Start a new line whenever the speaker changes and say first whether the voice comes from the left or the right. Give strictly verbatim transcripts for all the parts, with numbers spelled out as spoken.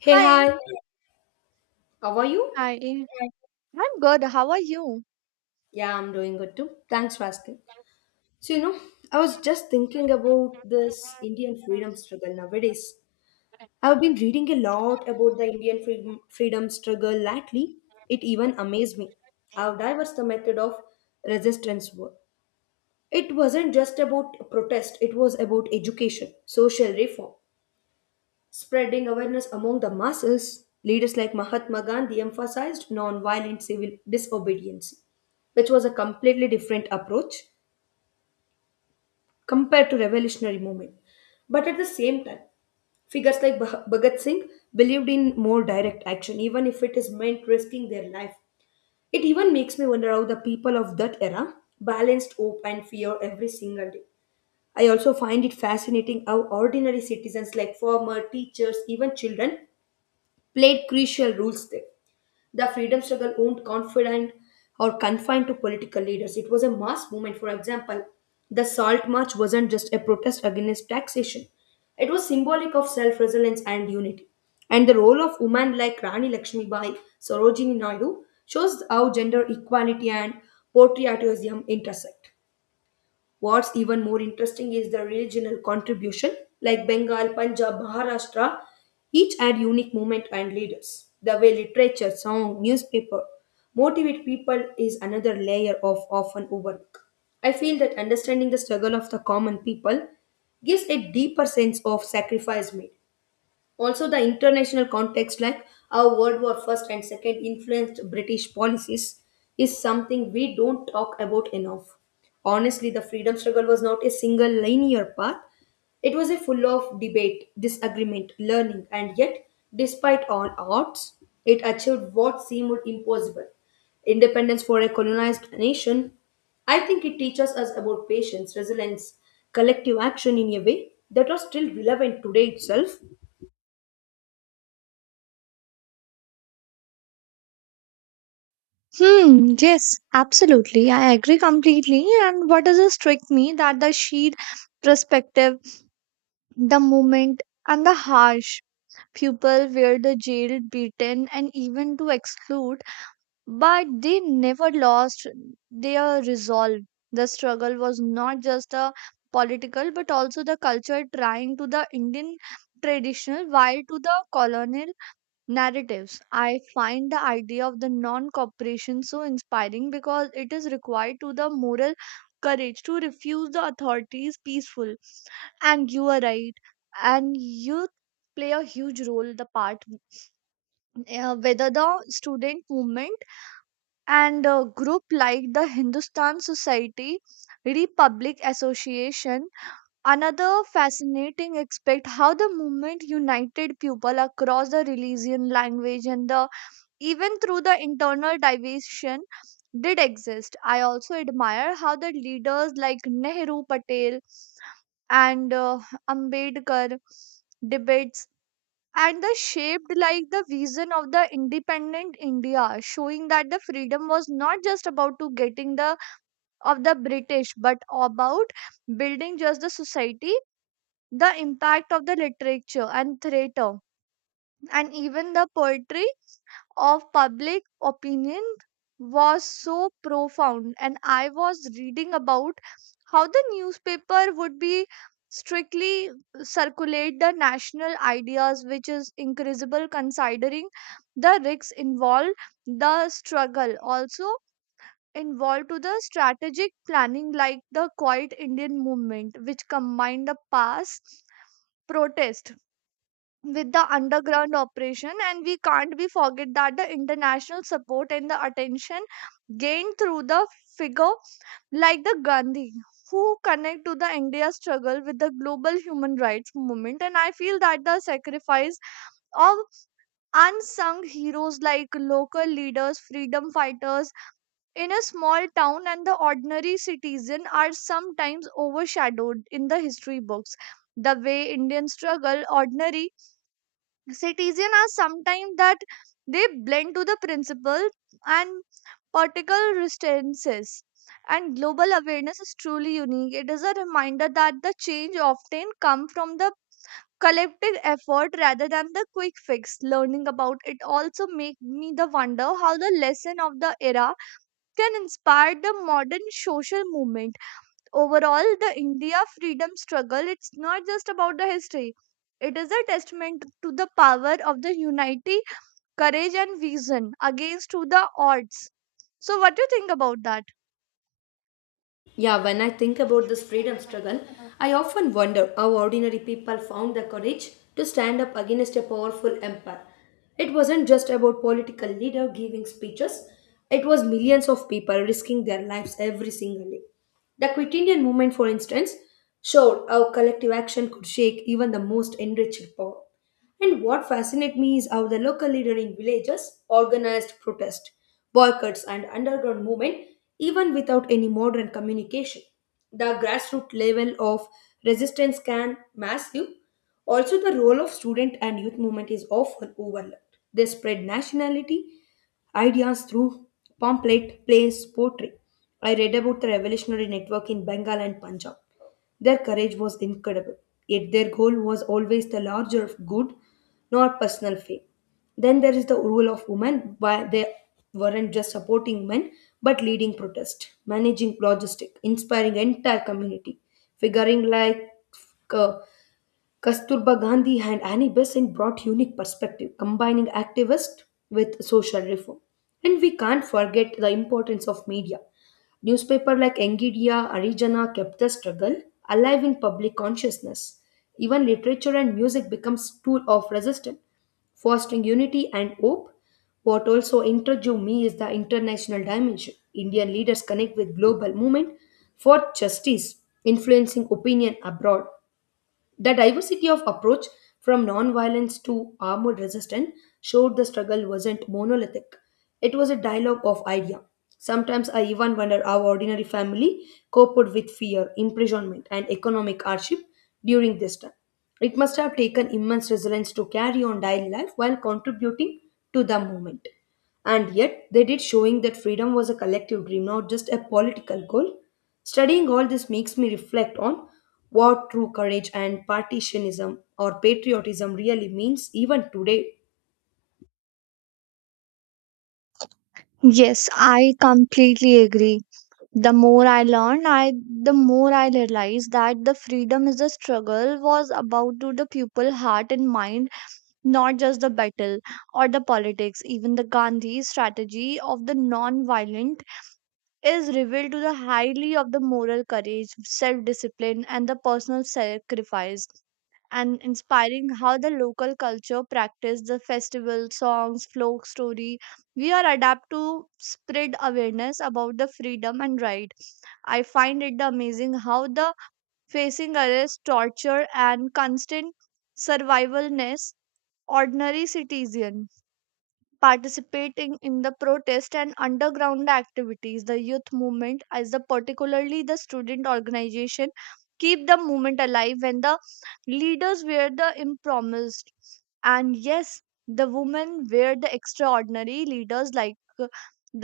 left: Hey,
right: Hi,
left: hi. How are you?
right: Hi, I'm good. How are you?
left: Yeah, I'm doing good too. Thanks for asking. So, you know, I was just thinking about this Indian freedom struggle nowadays. I've been reading a lot about the Indian freedom, freedom struggle lately. It even amazed me how diverse the method of resistance were. It wasn't just about protest, it was about education, social reform, spreading awareness among the masses. Leaders like Mahatma Gandhi emphasized non-violent civil disobedience, which was a completely different approach compared to revolutionary movement. But at the same time, figures like Bha- Bhagat Singh believed in more direct action, even if it is meant risking their life. It even makes me wonder how the people of that era balanced hope and fear every single day. I also find it fascinating how ordinary citizens like farmer, teachers, even children played crucial roles there. The freedom struggle won't confident or confined to political leaders. It was a mass movement. For example, the Salt March wasn't just a protest against taxation. It was symbolic of self-resilience and unity. And the role of women like Rani Lakshmibai, Sarojini Naidu shows how gender equality and patriotism intersect. What's even more interesting is the regional contribution, like Bengal, Punjab, Maharashtra, each had unique movement and leaders. The way literature, song, newspaper motivate people is another layer of often overlook. I feel that understanding the struggle of the common people gives a deeper sense of sacrifice made. Also, the international context like how world war first and second influenced British policies is something we don't talk about enough. Honestly, the freedom struggle was not a single linear path. It was a full of debate, disagreement, learning, and yet, despite all odds, it achieved what seemed impossible: independence for a colonized nation. I think it teaches us about patience, resilience, collective action in a way that are still relevant today itself.
right: Hmm, yes, absolutely. I agree completely. And what does it strike me that the sheer perspective, the moment, and the harsh people were the jailed, beaten, and even to exclude, but they never lost their resolve. The struggle was not just a political but also the culture trying to the Indian traditional while to the colonial narratives. I find the idea of the non cooperation so inspiring because it is required to the moral courage to refuse the authorities peaceful. And you are right. And youth play a huge role the part uh, whether the student movement and a group like the Hindustan Society Republic Association. Another fascinating aspect how the movement united people across the religion, language, and the even through the internal division did exist. I also admire how the leaders like Nehru, Patel, and uh, Ambedkar debates and the shaped like the vision of the independent India, showing that the freedom was not just about to getting the of the British, but about building just the society, the impact of the literature and theatre and even the poetry of public opinion was so profound. And I was reading about how the newspaper would be strictly circulate the national ideas, which is incredible considering the risks involved. The struggle also involved to the strategic planning like the quiet Indian movement, which combined the past protest with the underground operation. And we can't be forget that the international support and the attention gained through the figure like the Gandhi, who connect to the India struggle with the global human rights movement. And I feel that the sacrifice of unsung heroes like local leaders, freedom fighters in a small town and the ordinary citizen are sometimes overshadowed in the history books. The way Indian struggle ordinary citizen are sometimes that they blend to the principle and particle resistances. And global awareness is truly unique. It is a reminder that the change often come from the collective effort rather than the quick fix. Learning about it also make me the wonder how the lesson of the era can inspire the modern social movement. Overall, the India freedom struggle, it's not just about the history, it is a testament to the power of the unity, courage and vision against to the odds. So what do you think about that?
left: Yeah, when I think about this freedom struggle, I often wonder how ordinary people found the courage to stand up against a powerful empire. It wasn't just about political leader giving speeches, it was millions of people risking their lives every single day. The Quit Indian movement, for instance, showed how collective action could shake even the most enriched power. And what fascinates me is how the local leader in villages organized protest, boycotts, and underground movement even without any modern communication. The grassroots level of resistance can massive. Also, the role of student and youth movement is often overlooked. They spread nationality ideas through pamphlet, plays, poetry. I read about the revolutionary network in Bengal and Punjab. Their courage was incredible, yet their goal was always the larger good, not personal fame. Then there is the role of women, where they weren't just supporting men but leading protest, managing logistic, inspiring entire community, figuring like uh, Kasturba Gandhi and Annie Besant brought unique perspective, combining activist with social reform. And we can't forget the importance of media. Newspaper like Engidia, Arijana kept the struggle alive in public consciousness. Even literature and music becomes tool of resistance, fostering unity and hope. What also intrigued me is the international dimension. Indian leaders connect with global movement for justice, influencing opinion abroad. The diversity of approach, from non-violence to armored resistance, showed the struggle wasn't monolithic. It was a dialogue of idea. Sometimes I even wonder how ordinary family coped with fear, imprisonment, and economic hardship during this time. It must have taken immense resilience to carry on daily life while contributing to the movement. And yet, they did, showing that freedom was a collective dream, not just a political goal. Studying all this makes me reflect on what true courage and partisanism or patriotism really means even today.
right: Yes, I completely agree. The more I learn, I the more I realize that the freedom is a struggle was about to the people heart and mind, not just the battle or the politics. Even the Gandhi strategy of the non-violent is revealed to the highly of the moral courage, self-discipline, and the personal sacrifice, and inspiring how the local culture practice the festival, songs, folk story. We are adapt to spread awareness about the freedom and right. I find it amazing how the facing arrest, torture, and constant survivalness ordinary citizen participating in the protest and underground activities the youth movement as the particularly the student organization keep the movement alive when the leaders were the impromised. And yes, the women were the extraordinary leaders like uh,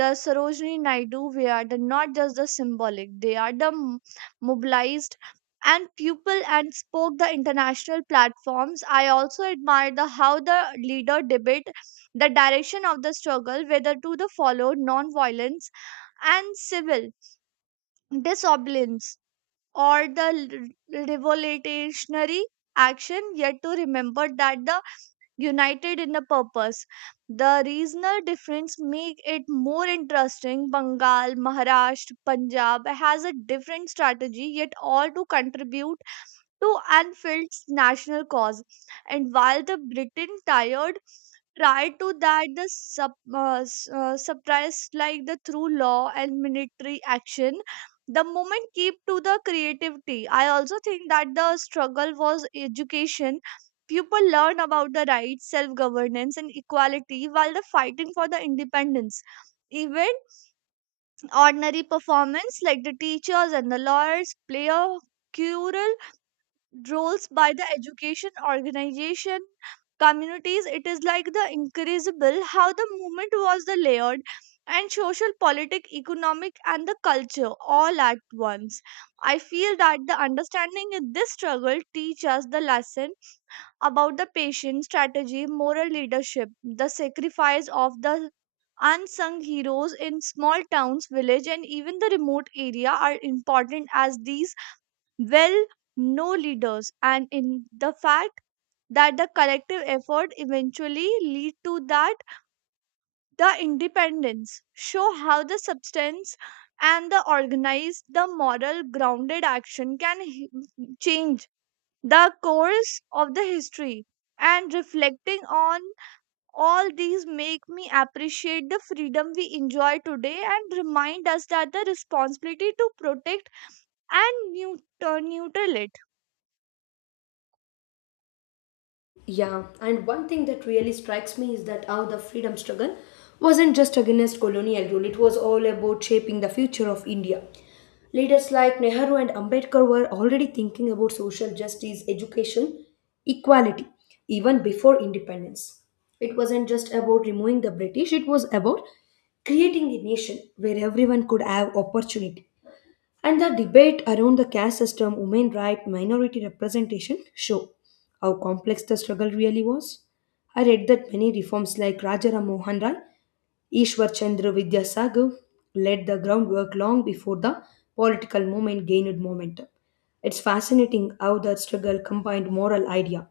right: the Sarojini Naidu, we are the not just the symbolic, they are the m- mobilized and people and spoke the international platforms. I also admire the how the leader debate the direction of the struggle, whether to the followed non-violence and civil disobedience or the r- revolutionary action, yet to remember that the united in the purpose. The regional difference make it more interesting. Bengal, Maharashtra, Punjab has a different strategy, yet all to contribute to Anfield's national cause. And while the Britain tired prior to that the sub, uh, s- uh, surprise like the through law and military action, the moment keep to the creativity. I also think that the struggle was education, people learn about the rights self governance and equality while the fighting for the independence. Even ordinary performance like the teachers and the lawyers play a crucial roles by the education organization communities. It is like the incredible how the movement was the layered and social politic economic and the culture all at once. I feel that the understanding in this struggle teach us the lesson about the patient strategy moral leadership, the sacrifice of the unsung heroes in small towns village and even the remote area are important as these well, no leaders, and in the fact that the collective effort eventually lead to that the independence show how the substance and the organized the moral grounded action can h- change the course of the history. And reflecting on all these make me appreciate the freedom we enjoy today and remind us that the responsibility to protect and neut- uh, neutral it.
left: Yeah, and one thing that really strikes me is that how the freedom struggle wasn't just against colonial rule, it was all about shaping the future of India. Leaders like Nehru and Ambedkar were already thinking about social justice, education, equality, even before independence. It wasn't just about removing the British, it was about creating a nation where everyone could have opportunity. And the debate around the caste system, women right, minority representation show how complex the struggle really was. I read that many reforms like Rajaram Mohan Rai, Ishwar Chandra Vidyasagar laid the groundwork long before the political movement gained momentum. It's fascinating how the struggle combined moral idea,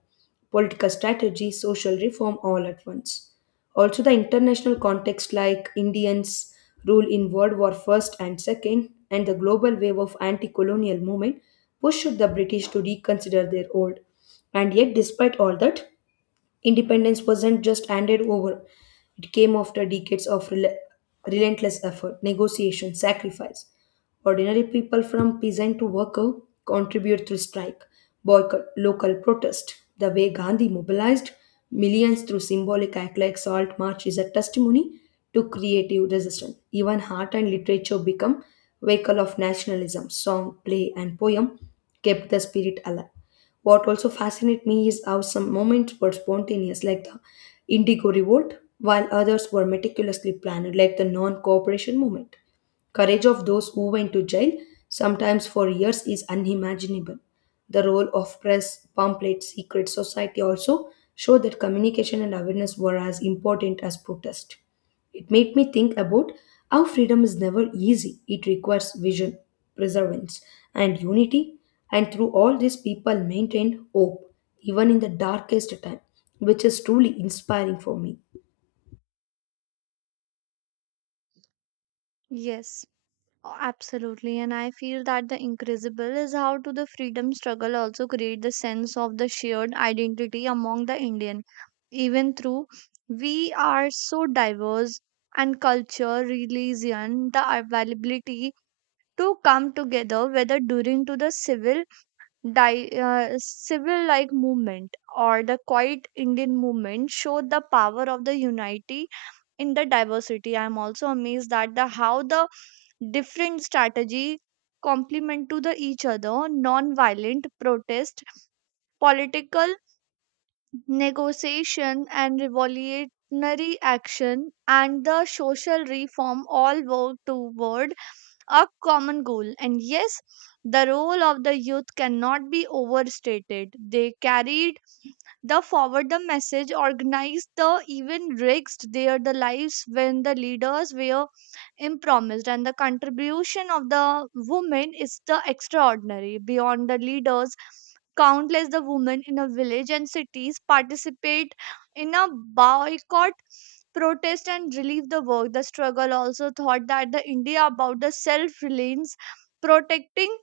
left: political strategy, social reform all at once. Also, the international context like Indians' rule in World War One and Two and the global wave of anti-colonial movement pushed the British to reconsider their old. And yet, despite all that, independence wasn't just handed over, it came after decades of rel- relentless effort, negotiation, sacrifice. Ordinary people from peasant to worker contribute through strike, boycott, local protest. The way Gandhi mobilized millions through symbolic act like salt march is a testimony to creative resistance. Even art and literature become vehicle of nationalism. Song, play, and poem kept the spirit alive. What also fascinates me is how some moments were spontaneous, like the Indigo Revolt, while others were meticulously planned, like the non cooperation movement. Courage of those who went to jail, sometimes for years, is unimaginable. The role of press, pamphlets, secret society also show that communication and awareness were as important as protest. It made me think about how freedom is never easy. It requires vision, perseverance, and unity. And through all this, people maintained hope, even in the darkest time, which is truly inspiring for me.
right: Yes. Oh, absolutely, and I feel that the incredible is how to the freedom struggle also create the sense of the shared identity among the Indian, even through we are so diverse and culture, religion, the availability to come together, whether during to the civil di- uh, civil like movement or the quiet Indian movement, showed the power of the unity in the diversity. I'm also amazed that the how the different strategy complement to the each other, non-violent protest, political negotiation and revolutionary action and the social reform all work toward a common goal. And yes, the role of the youth cannot be overstated. They carried the forward the message, organized the even risked their the lives when the leaders were impromised. And the contribution of the women is the extraordinary. Beyond the leaders, countless the women in a village and cities participate in a boycott protest and relieve the work. The struggle also thought that the India about the self-reliance, protecting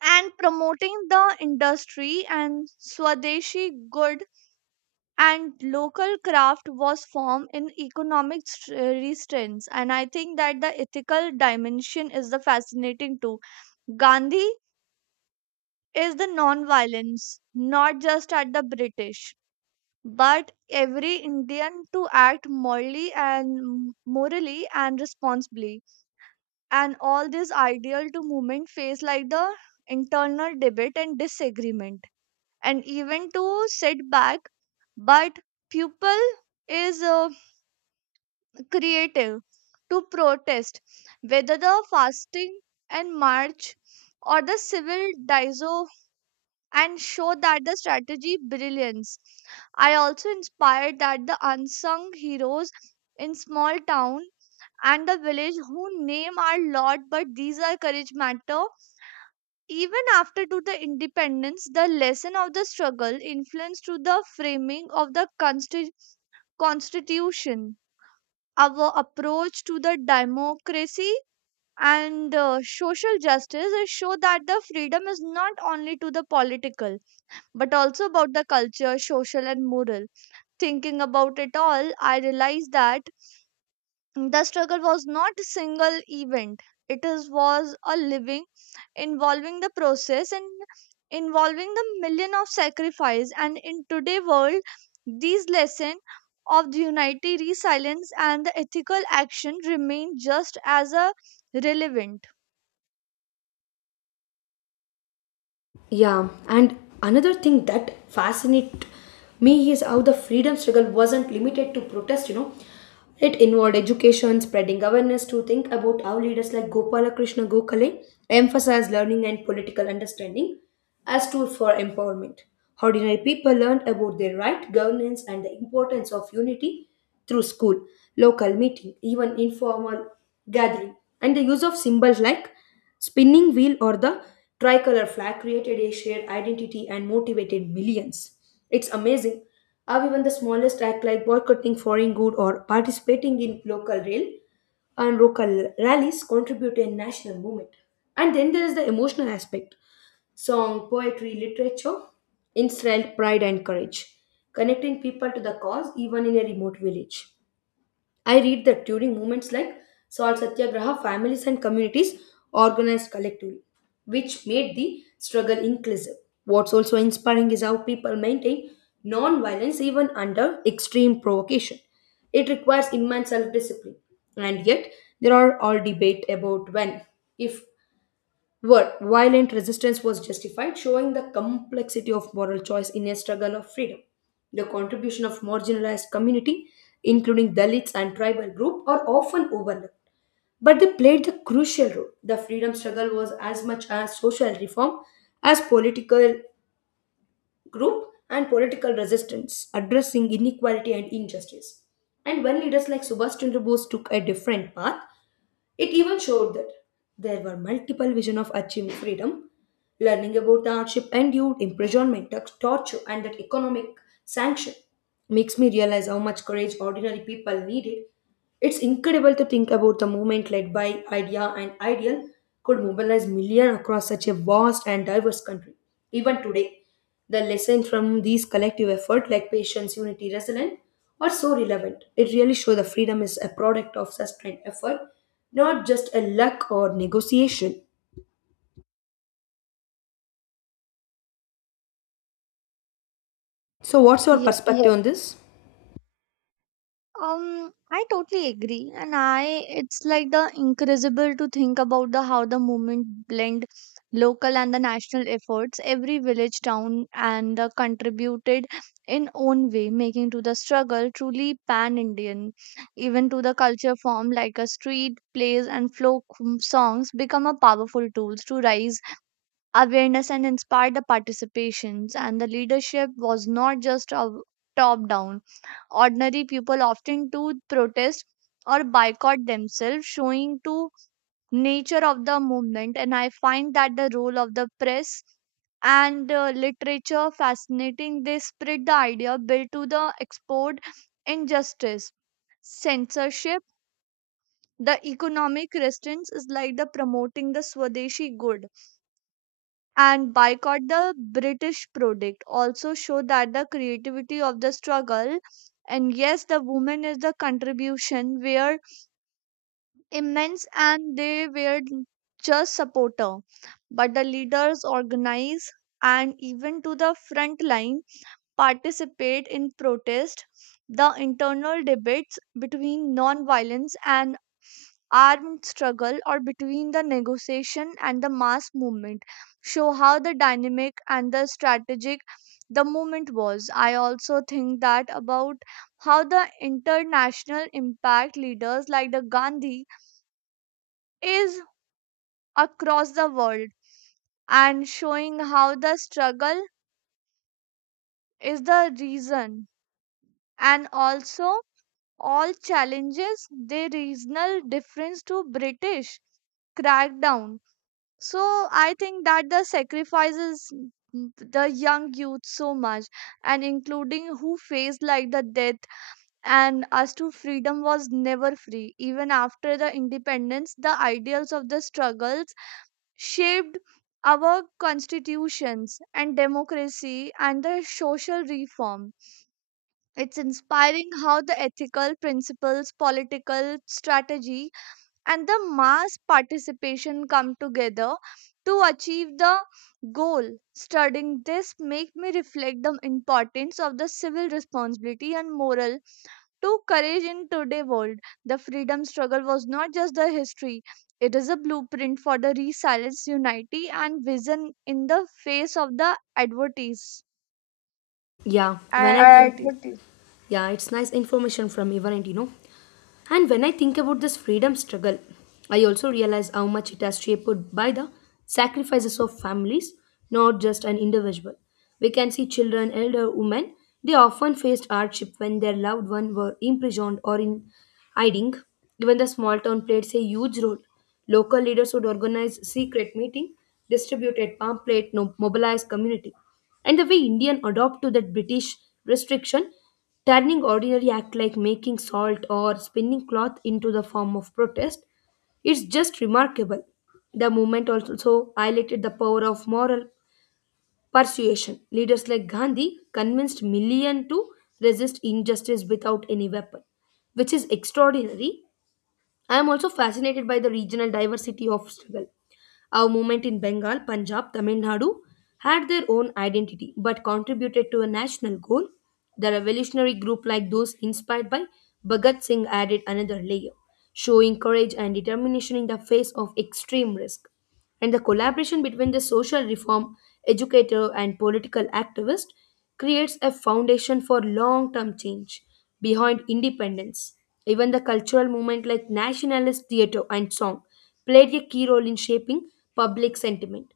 right: and promoting the industry and Swadeshi good and local craft was formed in economic str- restraints. And I think that the ethical dimension is the fascinating too. Gandhi is the non-violence, not just at the British, but every Indian to act morally and morally and responsibly. And all this ideal to movement face like the internal debate and disagreement, and even to setback. But people is uh, creative to protest, whether the fasting and march or the civil, and show that the strategy brilliance. I also inspired that the unsung heroes in small town and the village who name are lot but these are courage matter. Even after to the independence, the lesson of the struggle influenced to the framing of the consti- constitution, our approach to the democracy and uh, social justice is show that the freedom is not only to the political but also about the culture, social, and moral. Thinking about it all, I realized that the struggle was not a single event. It is was a living, involving the process and involving the million of sacrifice. And in today's world, these lessons of the unity, resilience, and the ethical action remain just as a relevant.
left: Yeah, and another thing that fascinates me is how the freedom struggle wasn't limited to protest, you know. It involved education, spreading awareness to think about how leaders like Gopalakrishna Gokhale emphasized learning and political understanding as tools for empowerment. Ordinary people learned about their right, governance, and the importance of unity through school, local meeting, even informal gathering. And the use of symbols like spinning wheel or the tricolor flag created a shared identity and motivated millions. It's amazing or even the smallest act like boycotting foreign good or participating in local rail and local rallies contribute to a national movement. And then there is the emotional aspect: song, poetry, literature, instilled pride and courage, connecting people to the cause even in a remote village. I read that during movements like Salt Satyagraha, families and communities organized collectively, which made the struggle inclusive. What's also inspiring is how people maintain non violence even under extreme provocation. It requires immense self discipline, and yet there are all debate about when, if were violent resistance was justified, showing the complexity of moral choice in a struggle of freedom. The contribution of marginalized community, including Dalits and tribal group, are often overlooked but they played a crucial role. The freedom struggle was as much a social reform as political group and political resistance, addressing inequality and injustice. And when leaders like Subhash Chandra Bose took a different path, it even showed that there were multiple visions of achieving freedom, learning about the hardship endured, imprisonment, tor- torture, and that economic sanction makes me realize how much courage ordinary people needed. It's incredible to think about the movement led by idea and ideal could mobilize millions across such a vast and diverse country. Even today, the lessons from these collective efforts like patience, unity, resilience are so relevant. It really shows that freedom is a product of sustained effort, not just a luck or negotiation. So, what's your perspective, yes, on this?
right: Um, I totally agree, and I it's like the incredible to think about the how the movement blend local and the national efforts. Every village, town, and the contributed in own way, making to the struggle truly pan Indian. Even to the culture form like a street plays and folk m- songs become a powerful tools to rise awareness and inspired the participations. And the leadership was not just a top down, ordinary people often do protest or boycott themselves, showing to nature of the movement. And I find that the role of the press and uh, literature fascinating, they spread the idea built to the export injustice censorship. The economic resistance is like the promoting the Swadeshi good and boycott the British product. Also, show that the creativity of the struggle. And yes, the woman is the contribution were immense and they were just supporter, but the leaders organize and even to the front line participate in protest. The internal debates between non-violence and armed struggle or between the negotiation and the mass movement show how the dynamic and the strategic the movement was. I also think that about how the international impact leaders like the Gandhi is across the world and showing how the struggle is the reason. And also all challenges, the regional difference to British crackdown. So I think that the sacrifices m- the young youth so much and including who faced like the death and as to freedom was never free. Even after the independence, the ideals of the struggles shaped our constitutions and democracy and the social reform. It's inspiring how the ethical principles, political strategy, and the mass participation come together to achieve the goal. Studying this make me reflect the importance of the civil responsibility and moral to courage in today's world. The freedom struggle was not just the history, it is a blueprint for the resilience, unity and vision in the face of the advertise
left: Yeah, when I
right: advertisement.
left: think Yeah, it's nice information from Ivanite, you know. And when I think about this freedom struggle, I also realize how much it has shaped by the sacrifices of families, not just an individual. We can see children, elder women, they often faced hardship when their loved ones were imprisoned or in hiding. Even the small town played a huge role. Local leaders would organize secret meeting, distributed pamphlet, no, mobilized community. And the way Indian adopt to that British restriction, turning ordinary act like making salt or spinning cloth into the form of protest is just remarkable. The movement also highlighted the power of moral persuasion. Leaders like Gandhi convinced millions to resist injustice without any weapon, which is extraordinary. I am also fascinated by the regional diversity of struggle. Our movement in Bengal, Punjab, Tamil Nadu had their own identity but contributed to a national goal. The revolutionary group, like those inspired by Bhagat Singh, added another layer, showing courage and determination in the face of extreme risk. And the collaboration between the social reform educator and political activist creates a foundation for long-term change behind independence. Even the cultural movement like nationalist theater and song played a key role in shaping public sentiment.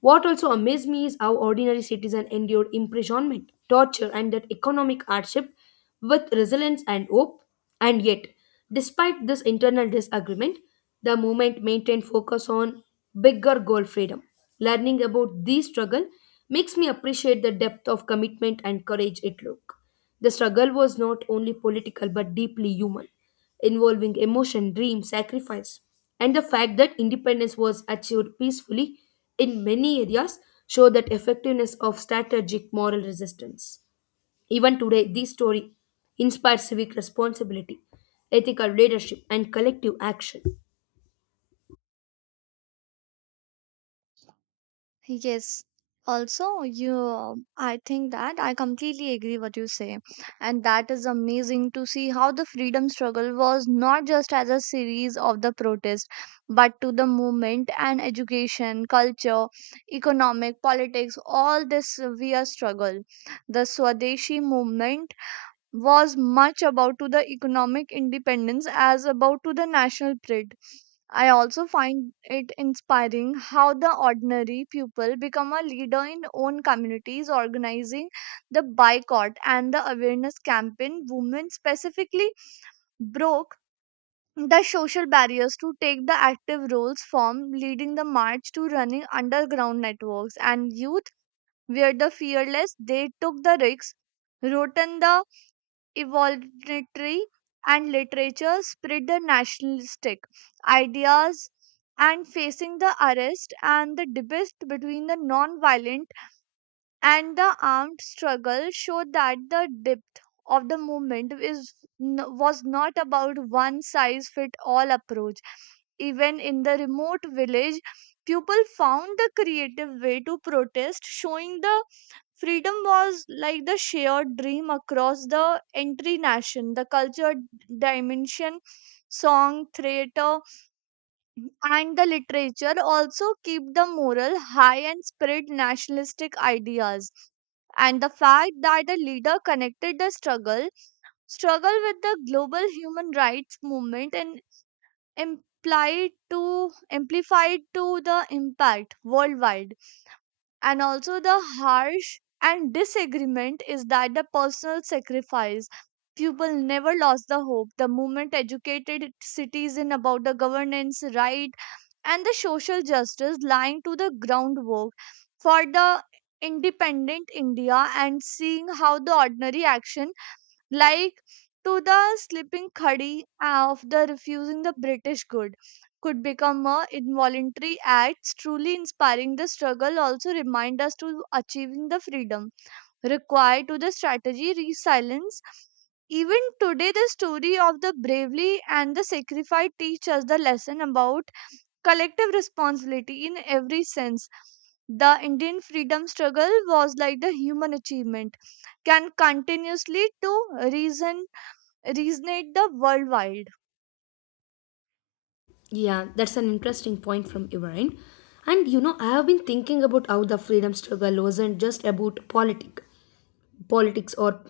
left: What also amazed me is how ordinary citizens endured imprisonment, torture, and that economic hardship with resilience and hope. And yet, despite this internal disagreement, the movement maintained focus on bigger goal freedom. Learning about these struggle makes me appreciate the depth of commitment and courage it took. The struggle was not only political but deeply human, involving emotion, dream, sacrifice, and the fact that independence was achieved peacefully in many areas show that effectiveness of strategic moral resistance. Even today, this story inspires civic responsibility, ethical leadership, and collective action.
right: Yes. Also, you, I think that I completely agree what you say, and that is amazing to see how the freedom struggle was not just as a series of the protest, but to the movement and education, culture, economic, politics, all this we are struggle. The Swadeshi movement was much about to the economic independence as about to the national pride. I also find it inspiring how the ordinary people become a leader in own communities, organizing the boycott and the awareness campaign. Women specifically broke the social barriers to take the active roles from leading the march to running underground networks, and youth were the fearless, they took the risks, wrote in the evolutionary and literature, spread the nationalistic ideas, and facing the arrest, and the debate between the non-violent and the armed struggle show that the depth of the movement is n- was not about one size fit all approach. Even in the remote village, people found the creative way to protest, showing the freedom was like the shared dream across the entry nation. The culture dimension, song, theater, and the literature also keep the moral high and spread nationalistic ideas. And the fact that the leader connected the struggle struggle with the global human rights movement and implied to amplified to the impact worldwide, and also the harsh and disagreement is that the personal sacrifice, people never lost the hope. The movement educated citizen about the governance right and the social justice, lying to the groundwork for the independent India. And seeing how the ordinary action, like to the slipping khadi of the refusing the British good, could become a involuntary acts truly inspiring. The struggle also remind us to achieving the freedom required to the strategy resilience. Even today, the story of the bravely and the sacrifice teach us the lesson about collective responsibility in every sense. The Indian freedom struggle was like the human achievement can continuously to reason resonate the worldwide.
left: Yeah, that's an interesting point from your end. And you know, I have been thinking about how the freedom struggle wasn't just about politics politics or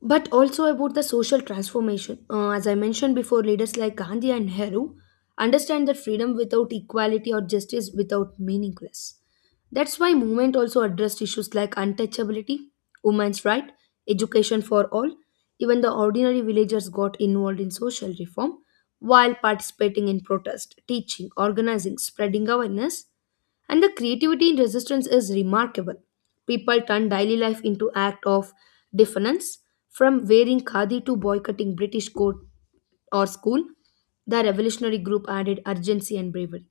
left: but also about the social transformation. Uh, as I mentioned before, leaders like Gandhi and Nehru understand that freedom without equality or justice without meaningless. That's why movement also addressed issues like untouchability, women's right, education for all. Even the ordinary villagers got involved in social reform while participating in protest, teaching, organizing, spreading awareness. And the creativity in resistance is remarkable. People turn daily life into act of defiance, from wearing khadi to boycotting British court or school. The revolutionary group added urgency and bravery,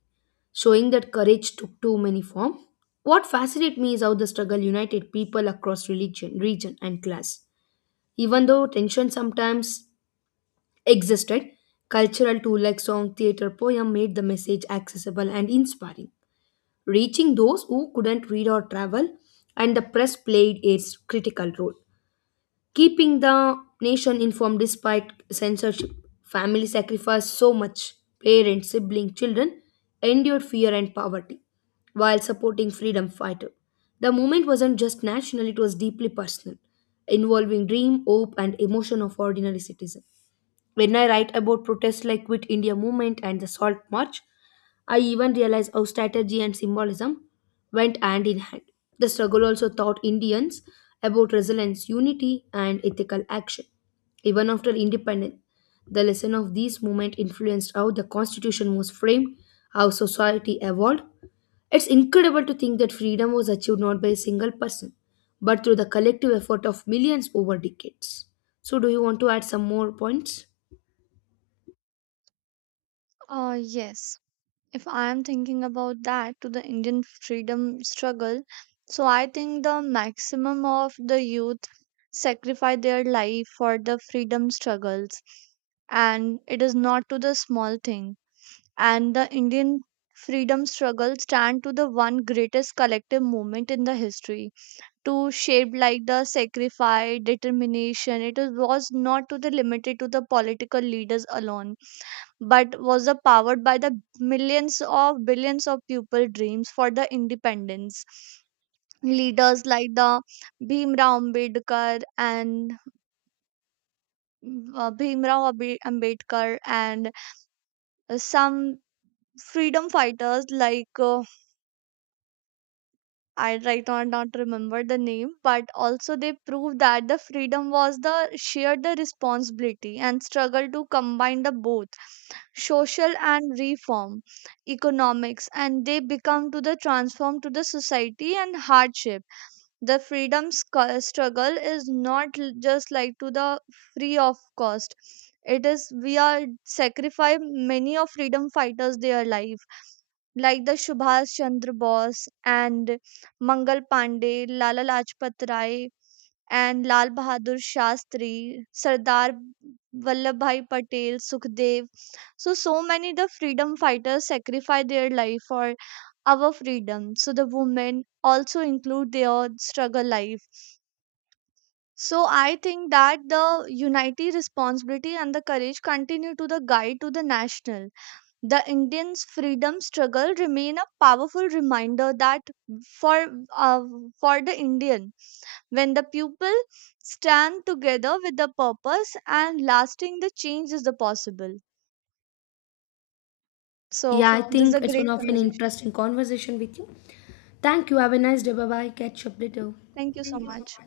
left: showing that courage took too many form. What fascinates me is how the struggle united people across religion, region, and class. Even though tension sometimes existed, cultural tools like song, theater, poem made the message accessible and inspiring, reaching those who couldn't read or travel, and the press played its critical role, keeping the nation informed despite censorship. Family sacrificed so much. Parents, siblings, children endured fear and poverty while supporting freedom fighters. The movement wasn't just national, it was deeply personal, involving dream, hope, and emotion of ordinary citizens. When I write about protests like Quit India Movement and the Salt March, I even realize how strategy and symbolism went hand in hand. The struggle also taught Indians about resilience, unity, and ethical action. Even after independence, the lesson of these movements influenced how the constitution was framed, how society evolved. It's incredible to think that freedom was achieved not by a single person, but through the collective effort of millions over decades. So, do you want to add some more points?
right: Uh, yes, if I am thinking about that to the Indian freedom struggle, so I think the maximum of the youth sacrifice their life for the freedom struggles, and it is not to the small thing. And the Indian freedom struggle stand to the one greatest collective movement in the history to shape like the sacrifice determination, it is- was not to the limited to the political leaders alone, but was the powered by the millions of billions of people dreams for the independence. Leaders like the Bhimrao Ambedkar and uh, bhimrao Ambe- ambedkar, and uh, some freedom fighters like, uh, I right now not remember the name, but also they proved that the freedom was the shared the responsibility, and struggle to combine the both social and reform economics, and they become to the transform to the society and hardship. The freedom scu- struggle is not l- just like to the free of cost, it is we are sacrifice many of freedom fighters their life, like the Subhash Chandra Bose and Mangal Pandey, Lala Lajpat Rai, and Lal Bahadur Shastri, Sardar Vallabhbhai Patel, Sukhdev. So, so many the freedom fighters sacrificed their life for our freedom. So, the women also include their struggle life. So, I think that the unity, responsibility, and the courage continue to the guide to the national. The Indians' freedom struggle remain a powerful reminder that for, uh, for the Indian, when the people stand together with the purpose and lasting, the change is the possible. So,
left: Yeah, I Yeah.
right: this is a
left: Think it's one
right: great
left: of an
right: conversation.
left: interesting conversation with you. Thank you. Have a nice day. Bye bye. Catch up later.
right: Thank you so much.